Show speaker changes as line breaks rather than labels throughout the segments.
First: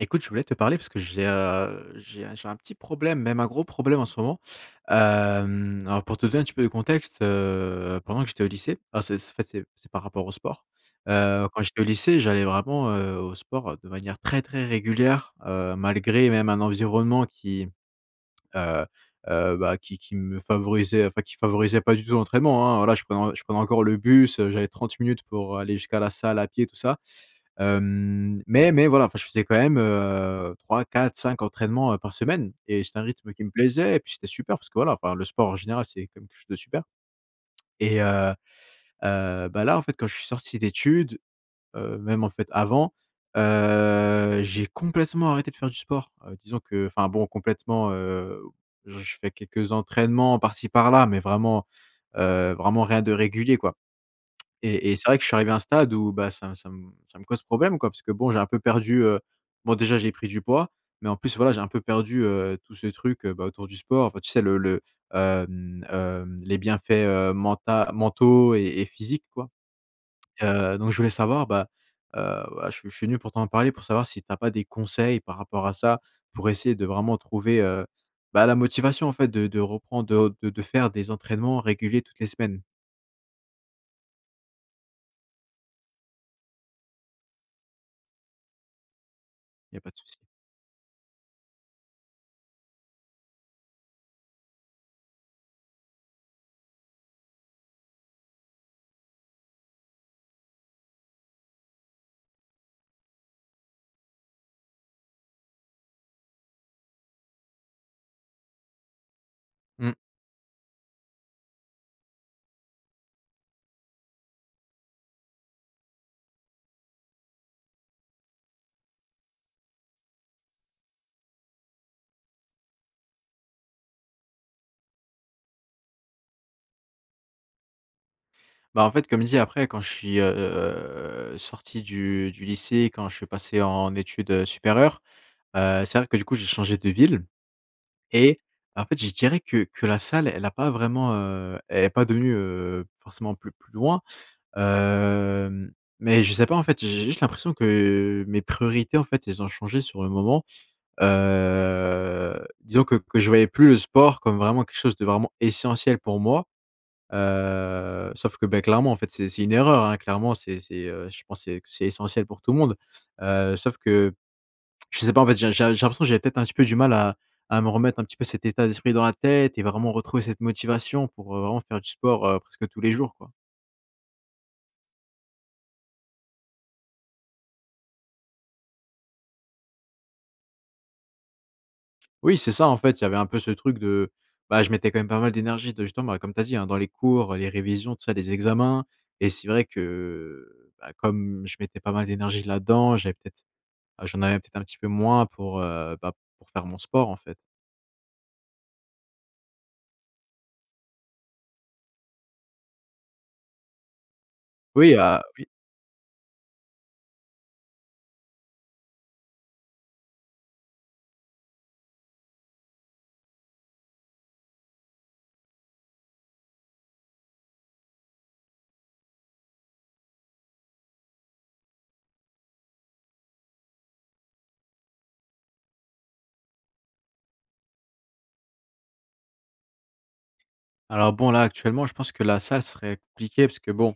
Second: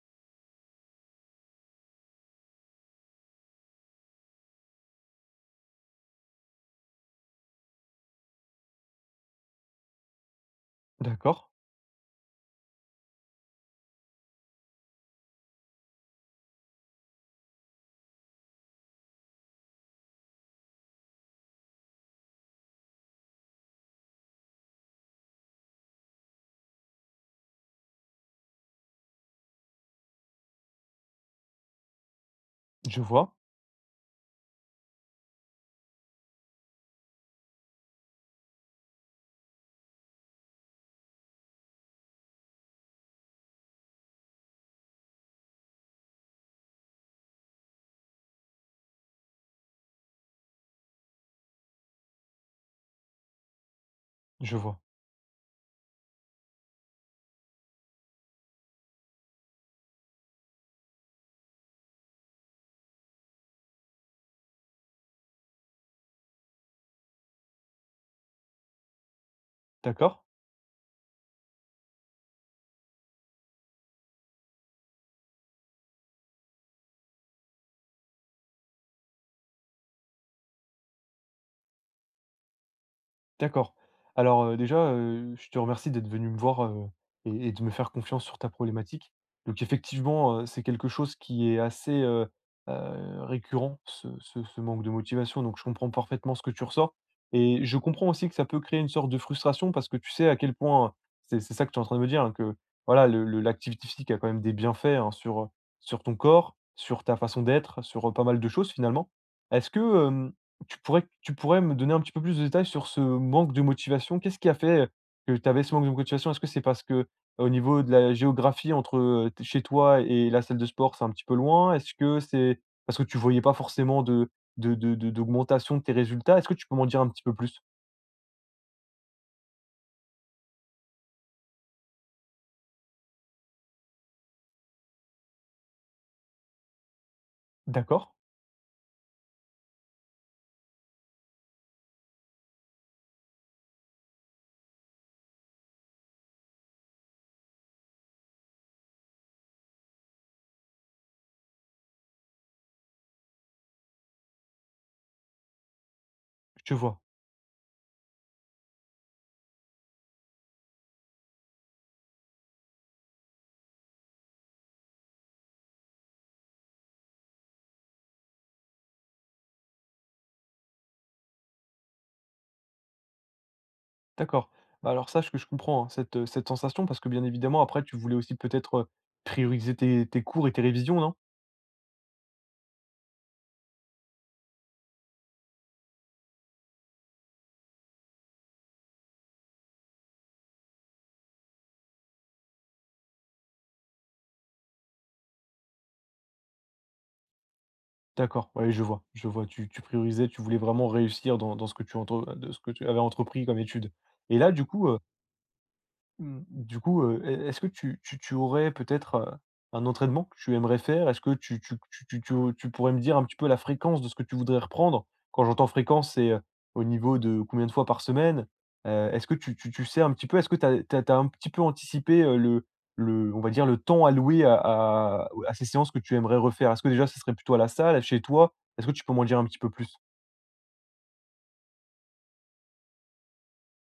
Écoute, je voulais te parler parce que j'ai un petit problème, même un gros problème en ce moment. Alors pour te donner un petit peu de contexte, pendant que j'étais au lycée, alors c'est en fait, c'est par rapport au sport.
D'accord,
Quand j'étais au lycée, j'allais vraiment, au sport, de manière très, très régulière, malgré même un environnement qui, heu bah, qui me favorisait, enfin qui favorisait pas du tout l'entraînement, hein. Voilà, je prenais encore le bus, j'avais 30 minutes pour aller jusqu'à la salle à pied, tout ça. Hem, mais voilà, enfin je faisais quand même, 3-4-5 entraînements, par semaine et c'était
je
un rythme
vois,
qui me plaisait et puis c'était super parce que voilà, enfin le sport en général, c'est quand même quelque chose de super et heu bah là, en fait, quand je suis sorti d'études, même en fait avant, j'ai complètement arrêté de faire du sport. Disons que enfin bon complètement, je fais quelques entraînements par-ci par-là, mais vraiment, vraiment rien de régulier, quoi.
je vois.
Et c'est vrai que je suis arrivé à un stade où, bah, ça me cause problème, quoi, parce que bon, j'ai un peu perdu, bon, déjà, j'ai pris du poids, mais en plus, voilà, j'ai un peu perdu, tout ce truc, bah, autour du sport. Enfin, tu sais, les bienfaits, mentaux et physiques, quoi.
D'accord,
Donc je voulais savoir, bah, voilà, je suis venu pour t'en parler, pour savoir si tu as pas des conseils par rapport à ça, pour essayer de vraiment trouver, bah, la motivation, en fait, de reprendre, de faire des entraînements réguliers toutes les semaines.
d'accord. Alors, déjà, je te remercie d'être venu me voir, et de me faire confiance sur ta problématique. Donc
Il y a pas de souci.
effectivement, c'est quelque chose qui est assez, récurrent, ce manque de motivation, donc je comprends parfaitement ce que tu ressens et je comprends aussi que ça peut créer une sorte de frustration parce que tu sais à quel point c'est ça que tu es en train de me dire, hein, que voilà, le l'activité physique a quand même des bienfaits, hein, sur, sur ton corps, sur ta façon d'être, sur, pas mal de choses finalement. Est-ce
Mmh.
que, tu pourrais me donner un petit peu plus de détails sur ce manque de motivation? Qu'est-ce qui a fait que tu avais ce manque de motivation? Est-ce que c'est parce que au niveau de la géographie entre, t chez toi et la salle de sport, c'est un petit peu loin? Est-ce que c'est parce que tu voyais pas forcément de d'augmentation de tes résultats? Est-ce que tu peux m'en dire un petit peu plus?
Bah, en fait, comme dit, après, quand je suis, sorti du lycée, quand je suis passé en études, supérieures, c'est vrai que, du coup, j'ai changé de ville
D'accord,
et en fait, je dirais que la salle, elle a pas vraiment, elle est pas devenue, forcément plus loin, hem, mais je sais pas, en fait, j'ai juste l'impression que mes priorités, en fait, elles ont changé sur le moment, disons que je voyais plus le sport comme vraiment quelque chose de vraiment essentiel pour moi.
je te vois,
Sauf que, beh, clairement, en fait, c'est une erreur, hein. Clairement, c'est, je pense c'est que c'est essentiel pour tout le monde. Sauf que je sais pas, en fait, j'ai l'impression que j'ai peut-être un petit peu du mal à me remettre un petit peu cet état d'esprit dans la tête et vraiment retrouver cette motivation pour, vraiment faire du sport, presque tous les jours, quoi.
d'accord. Bah, alors sache que je comprends, hein, cette, cette sensation parce que bien évidemment après tu voulais aussi peut-être, prioriser tes cours et tes révisions, non?
Oui, c'est ça, en fait, il y avait un peu ce truc de, bah, je mettais quand même pas mal d'énergie de justement, bah, comme tu as dit, hein, dans les cours, les révisions, tout ça, les examens et c'est vrai que, bah, comme je mettais pas mal d'énergie là-dedans, j'avais peut-être ah, j'en avais peut-être un petit peu moins pour, bah, pour faire mon sport, en fait.
D'accord, ouais, je vois, je vois. Tu priorisais, tu voulais vraiment réussir dans ce que tu avais entrepris comme étude. Et là, du coup.
Oui, ah oui.
Mmh. Du coup, est-ce que tu aurais peut-être, un entraînement que tu aimerais faire? Est-ce que tu pourrais me dire un petit peu la fréquence de ce que tu voudrais reprendre? Quand j'entends fréquence, c'est, au niveau de combien de fois par semaine? Est-ce que tu sais un petit peu? Est-ce que tu as un petit peu anticipé, le on va dire le temps alloué à ces séances que tu aimerais refaire? Est-ce que déjà ce serait plutôt à la salle, chez toi? Est-ce que tu peux m'en dire un petit peu plus?
Alors bon, là, actuellement, je pense que la salle serait compliquée parce que bon,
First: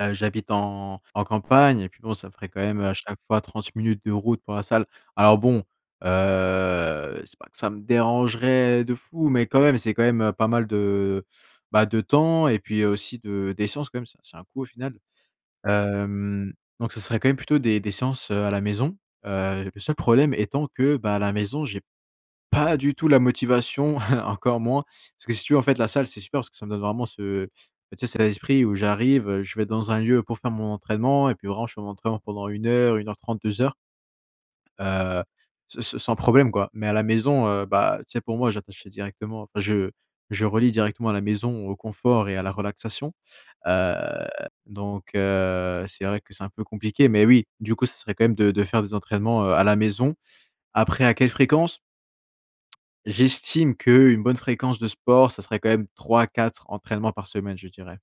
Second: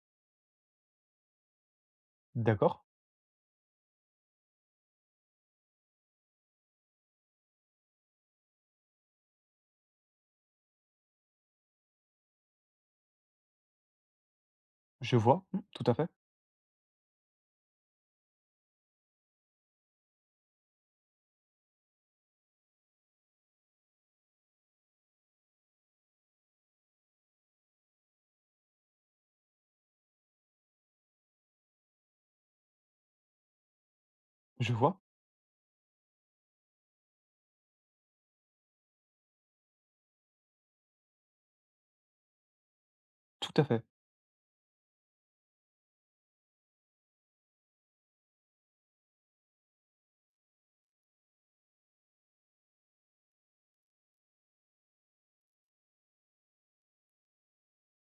j'habite en campagne et puis bon, ça ferait quand
D'accord,
même à chaque fois 30 minutes de route pour la salle. Alors bon, c'est pas que ça me dérangerait de fou, mais quand même, c'est quand même, pas mal de, bah, de temps et puis aussi de d'essence quand même, c'est un coût au final.
je vois, mmh, tout à fait,
Hem, donc ça serait quand même plutôt des séances, à la maison. Le seul problème étant que, bah, à la maison, j'ai pas du tout la motivation, encore moins. Parce que si tu veux, en fait, la salle, c'est super parce que ça me donne vraiment ce bah, tu sais, cet esprit où j'arrive, je vais dans un lieu pour faire mon entraînement et puis vraiment je fais mon entraînement pendant une heure, 1:30, 2 heures,
je vois,
heu, s s sans problème, quoi. Mais à la maison, bah, tu sais, pour moi, j'attachais directement enfin, je relie directement à la maison, au confort et à la relaxation,
tout à fait.
heu, donc c'est vrai que c'est un peu compliqué mais oui, du coup, ça serait quand même de faire des entraînements, à la maison. Après, à quelle fréquence? J'estime qu'une bonne fréquence de sport, ça serait quand même trois quatre entraînements par semaine, je dirais.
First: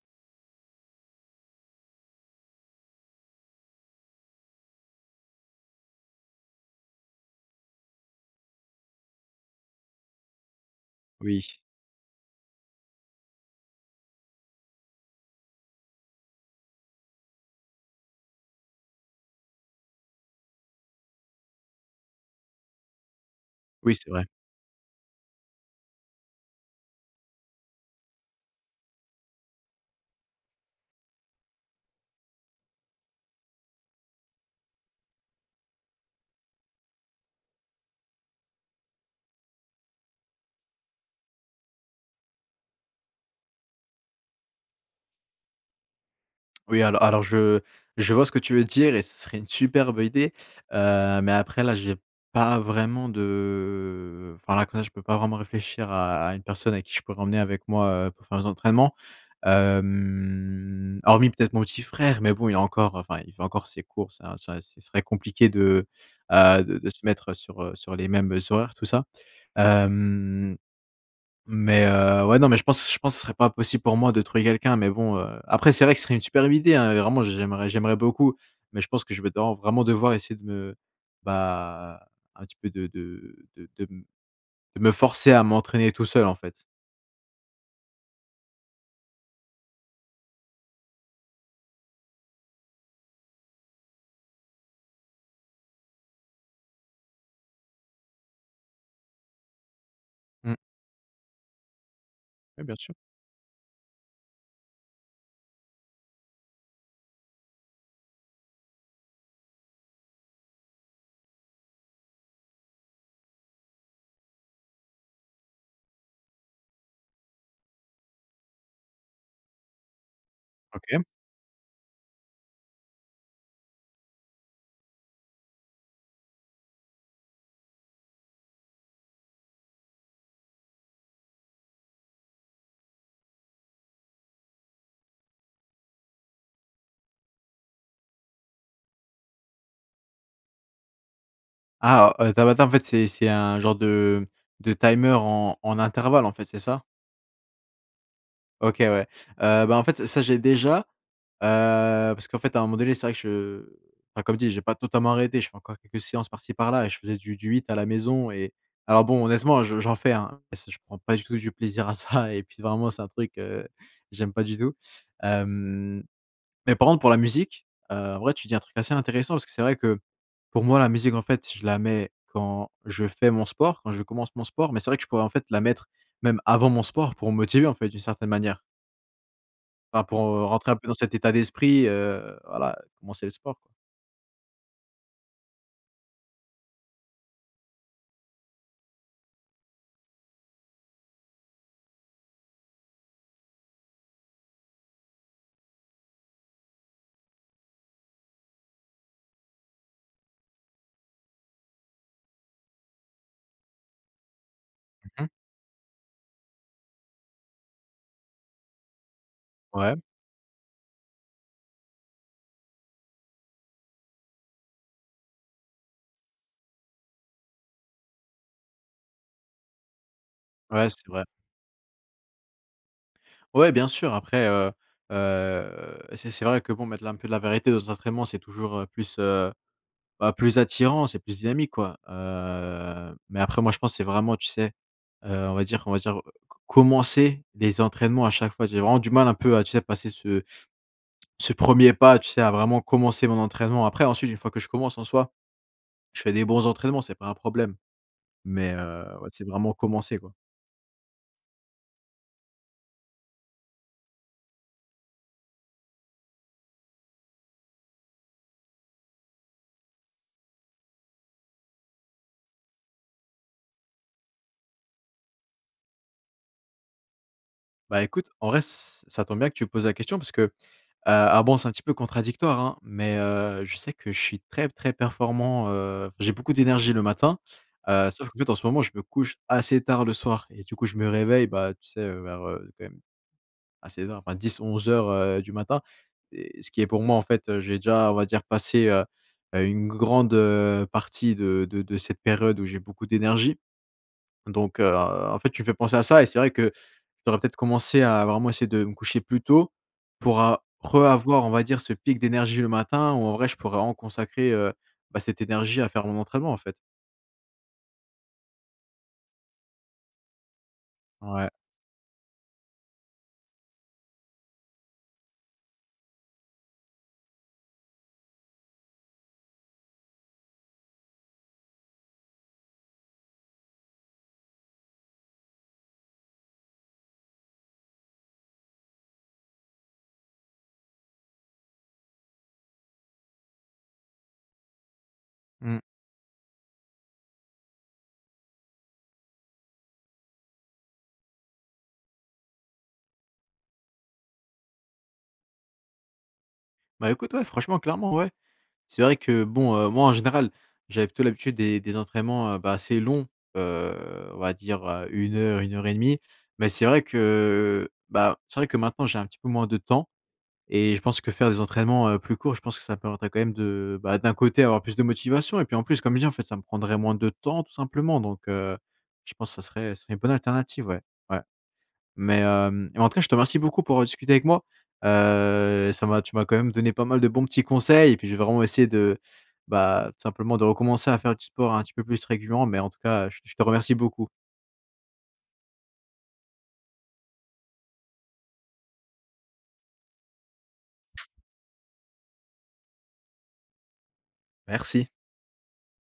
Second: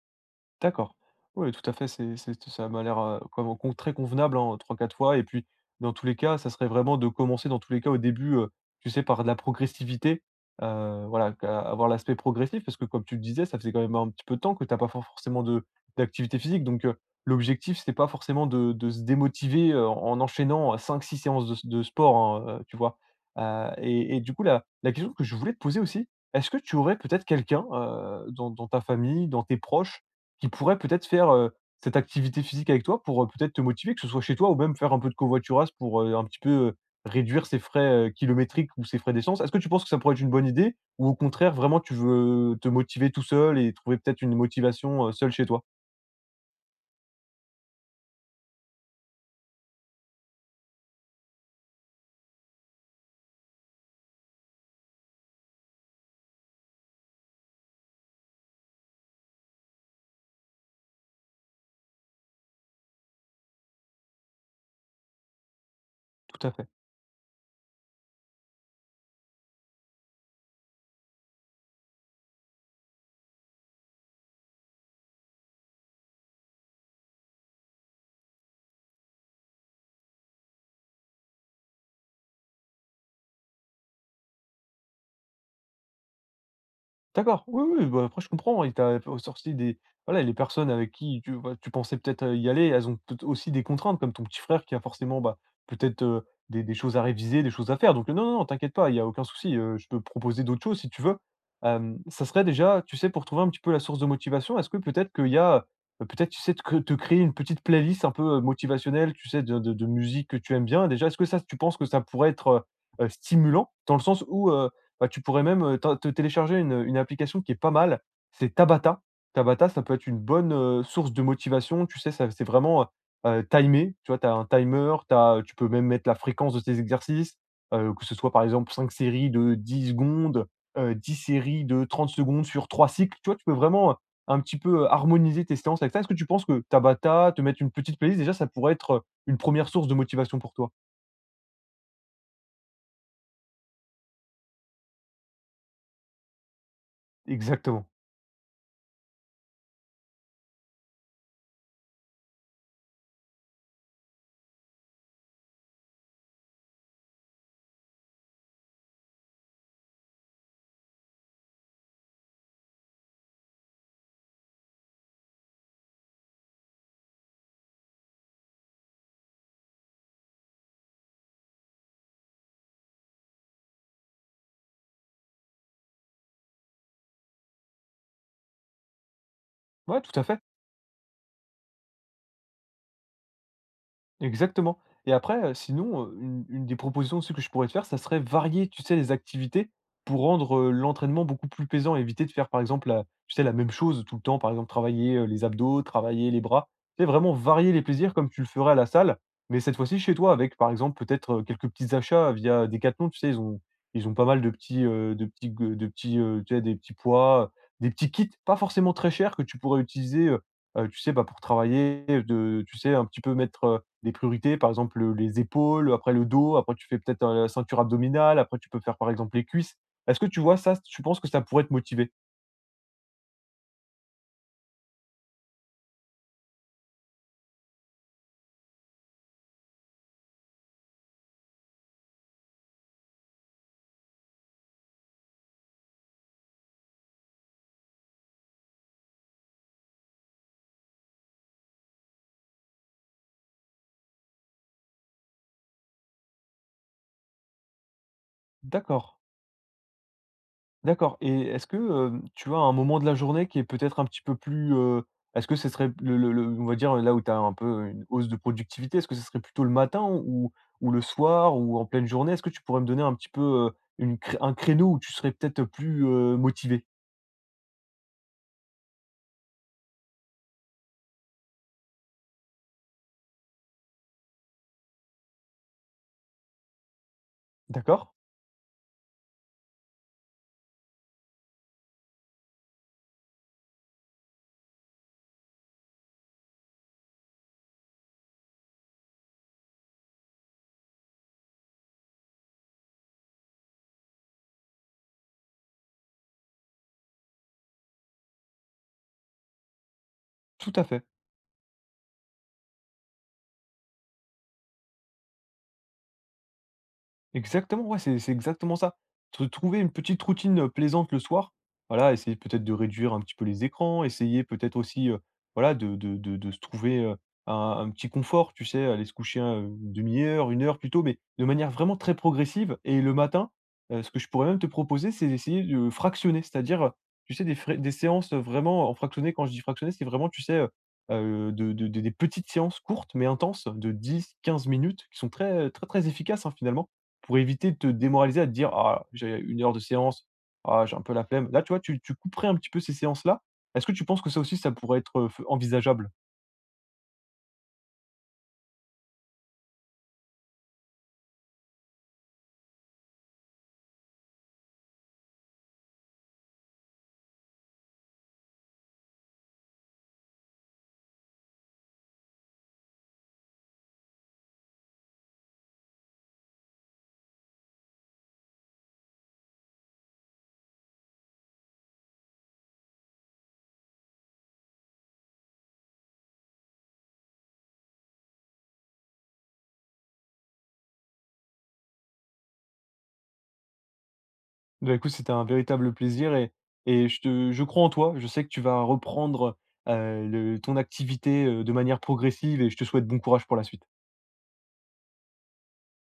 D'accord. Oui, tout à fait, c'est ça m'a l'air, comme un con très convenable, hein, 3-4 fois et puis, dans tous les cas, ça serait vraiment de commencer, dans tous les cas, au début, tu sais, par de la progressivité, voilà,
Oui,
qu'a avoir l'aspect progressif parce que, comme tu le disais, ça faisait quand même un petit peu de temps que tu as pas forcément de d'activité physique donc l'objectif, c'était pas forcément de se démotiver, en enchaînant, cinq, six séances de sport, hein, tu vois? Heu
oui, c'est
et et
vrai.
du coup, la question que je voulais te poser aussi, est-ce que tu aurais peut-être quelqu'un, dans ta famille, dans tes proches qui pourrait peut-être faire, cette activité physique avec toi pour, peut-être te motiver, que ce soit chez toi ou même faire un peu de covoiturage pour, un petit peu, réduire ses frais, kilométriques ou ses frais d'essence. Est-ce que tu penses que ça pourrait être une bonne idée? Ou au contraire, vraiment tu veux te motiver tout seul et trouver peut-être une motivation, seul chez toi?
Oui, alors je vois ce que tu veux dire et ce serait une superbe idée, mais après là, j'ai pas vraiment de enfin là, comme ça, je peux pas vraiment réfléchir à une personne à qui je pourrais emmener avec moi, pour faire les entraînements. Hormis peut-être mon petit frère, mais bon, il a encore enfin, il fait encore ses courses, hein, ça ce serait compliqué de,
Tout à fait.
de se mettre sur, sur les mêmes horaires, tout ça. Hem, mais ouais, non, mais je pense que ce serait pas possible pour moi de trouver quelqu'un, mais bon, après c'est vrai que ce serait une superbe idée, hein, vraiment j'aimerais beaucoup, mais je pense que je vais devoir vraiment devoir essayer de me bah, un petit peu de me forcer à m'entraîner tout seul, en fait.
D'accord, oui, oui, bah, après je comprends, il t'a sorti des voilà, les personnes avec qui tu pensais peut-être, y aller, elles ont peut-être aussi des contraintes comme ton petit frère qui a forcément, bah, peut-être, des choses à réviser, des choses à faire donc, non, non, non, t'inquiète pas, il y a aucun souci, je peux proposer
Mmh.
d'autres choses si tu veux. Ça serait
Ouais, bien
déjà,
sûr.
tu sais, pour trouver un petit peu la source de motivation, est-ce que peut-être qu'il y a, peut-être, tu sais, te créer une petite playlist un peu, motivationnelle, tu sais, de musique que tu aimes bien déjà? Est-ce que ça, tu penses que ça pourrait être, stimulant? Dans le sens où, bah, tu pourrais même, te télécharger une application qui est pas mal, c'est Tabata. Tabata, ça peut être une bonne,
OK.
source de motivation, tu sais? Ça c'est vraiment, timé, tu vois? Tu as un timer, t'as tu peux même mettre la fréquence de tes exercices, que ce soit par exemple 5 séries de 10 secondes, 10 séries de 30 secondes sur 3 cycles. Tu vois? Tu peux vraiment, un petit peu, harmoniser tes séances avec ça. Est-ce que tu penses que Tabata, te mettre une petite playlist déjà, ça pourrait être, une première source de motivation pour toi?
Ah, Tabata, en fait, c'est un genre de timer en intervalle, en fait, c'est ça?
Exactement.
OK, ouais. Bah, en fait, ça, j'ai déjà, parce qu'en fait, à un moment donné, c'est vrai que je enfin, comme dit, j'ai pas totalement arrêté. Je fais encore quelques séances par-ci par-là et je faisais du 8 à la maison et alors bon, honnêtement, je j'en fais, hein, mais c'est je prends pas du tout du plaisir à ça et puis vraiment, c'est un truc, j'aime pas du tout. Hem, mais par contre, pour la musique, en vrai, tu dis un truc assez intéressant parce que c'est vrai que, pour moi, la musique, en fait, je la mets quand je fais mon sport, quand je commence mon sport, mais c'est vrai que je pourrais, en fait, la mettre même avant mon sport pour me motiver, en fait, d'une certaine manière.
Ouais,
Enfin,
tout
pour,
à fait.
rentrer un peu dans cet état d'esprit, voilà, commencer le sport, quoi.
Exactement et après, sinon, une des propositions aussi que je pourrais te faire, ça serait varier, tu sais, les activités pour rendre, l'entraînement beaucoup plus plaisant. Éviter de faire, par exemple, la tu sais, la même chose tout le temps. Par exemple, travailler, les abdos, travailler les bras. Tu sais, vraiment varier les plaisirs comme tu le ferais à la salle, mais cette fois-ci chez toi avec, par exemple, peut-être, quelques petits achats via Decathlon. Tu sais, ils ont pas mal
Mmh
de
mh.
petits g de petits, tu sais, des petits poids, des petits kits pas forcément très chers que tu pourrais
Ouais,
utiliser, tu sais, bah, pour travailler, de tu sais, un petit peu mettre, des priorités, par exemple, les épaules, après le dos, après tu fais peut-être, la ceinture abdominale, après tu peux faire par exemple les cuisses. Est-ce que tu vois ça,
ouais,
tu
c'est
penses
vrai.
que ça pourrait te motiver?
Ouais, bien sûr, après, heu, c'est vrai que bon, mettre un peu de la vérité dans nos entraînements, c'est toujours, plus, bah, plus attirant, c'est plus dynamique, quoi. Mais après, moi, je pense, c'est vraiment, tu sais, on va dire, c commencer les entraînements à chaque fois. J'ai vraiment du mal un peu à, tu sais, passer ce premier pas, tu sais, à vraiment commencer mon entraînement. Après, ensuite, une fois que je commence, en soi, je fais des bons entraînements, c'est pas un problème. Mais
D'accord,
ouais, c'est vraiment commencer, quoi.
d'accord et est-ce que, tu as un moment de la journée qui est peut-être un petit peu plus, est-ce que ce serait le on va dire là où tu as un peu une hausse de productivité, est-ce que ce serait plutôt le matin ou le soir ou en pleine journée? Est-ce que tu pourrais me donner un petit peu, une cré un créneau où tu serais peut-être plus, motivé?
Bah, écoute, en vrai, ç ça tombe bien que tu poses la question parce que, alors bon, c'est un petit peu contradictoire, hein, mais je sais que je suis très, très performant, j'ai beaucoup d'énergie le matin,
D'accord,
sauf qu'en fait, en ce moment, je me couche assez tard le soir et du coup, je me réveille, bah, tu sais, vers, quand même assez tard, enfin 10-11:00, du matin et ce qui est pour moi, en fait, j'ai déjà, on va dire, passé, une grande, partie de cette période où j'ai beaucoup d'énergie donc en fait, tu me fais penser à ça et c'est vrai que j'aurais peut-être commencé à vraiment essayer de me coucher plus tôt pour a
tout à fait.
re-avoir, on va dire, ce pic d'énergie le matin où en vrai je pourrais en consacrer, bah, cette énergie à faire mon entraînement, en fait.
Exactement, ouais, c'est exactement ça. Tr Trouver une petite routine, plaisante le
Ouais.
soir. Voilà, essayer peut-être de réduire un petit peu les écrans, essayer peut-être aussi, voilà, de se trouver, un un petit confort, tu sais? Aller se coucher, 1/2 heure, une heure plus tôt, mais de manière vraiment très progressive et le matin, ce que je pourrais même te proposer, c'est d'essayer de fractionner. C'est-à-dire, tu sais, des séances, vraiment en fractionné. Quand je dis fractionné, c'est vraiment, tu sais, des petites séances courtes mais intenses de 10, 15 minutes qui sont très,
Mmh.
très, très efficaces, hein, finalement. Pour éviter de te démoraliser à te dire: «Ah, j'ai une heure de séance, ah j'ai un peu la flemme». Là, tu vois, tu couperais un petit peu ces séances-là. Est-ce que tu penses que ça aussi, ça pourrait être, f envisageable?
Bah, écoute, ouais, franchement, clairement, ouais. C'est vrai que bon, moi en général, j'avais plutôt l'habitude des entraînements, bah, assez longs, heu, on va dire, 1 heure, 1 heure et demie. Mais c'est vrai que, bah, c'est vrai que maintenant j'ai un petit peu moins de temps. Et je pense que faire des entraînements, plus courts, je pense que ça permettrait quand même de, bah, d'un côté, avoir plus de motivation et puis en plus, comme je dis, en fait, ça me prendrait moins de temps tout simplement donc je pense que ça serait une bonne alternative, ouais. Ouais. Mais en tout cas, je te remercie beaucoup pour, discuter avec moi. Ça m'a tu m'as quand même donné pas mal de bons petits conseils et puis je vais vraiment essayer de, bah, tout simplement de recommencer à faire du sport un petit peu plus régulièrement mais en tout cas, je te remercie beaucoup.
Du coup c'était un véritable plaisir et je crois en toi. Je sais que tu vas reprendre, le ton activité, de manière progressive et je te souhaite bon courage pour la suite.
Merci.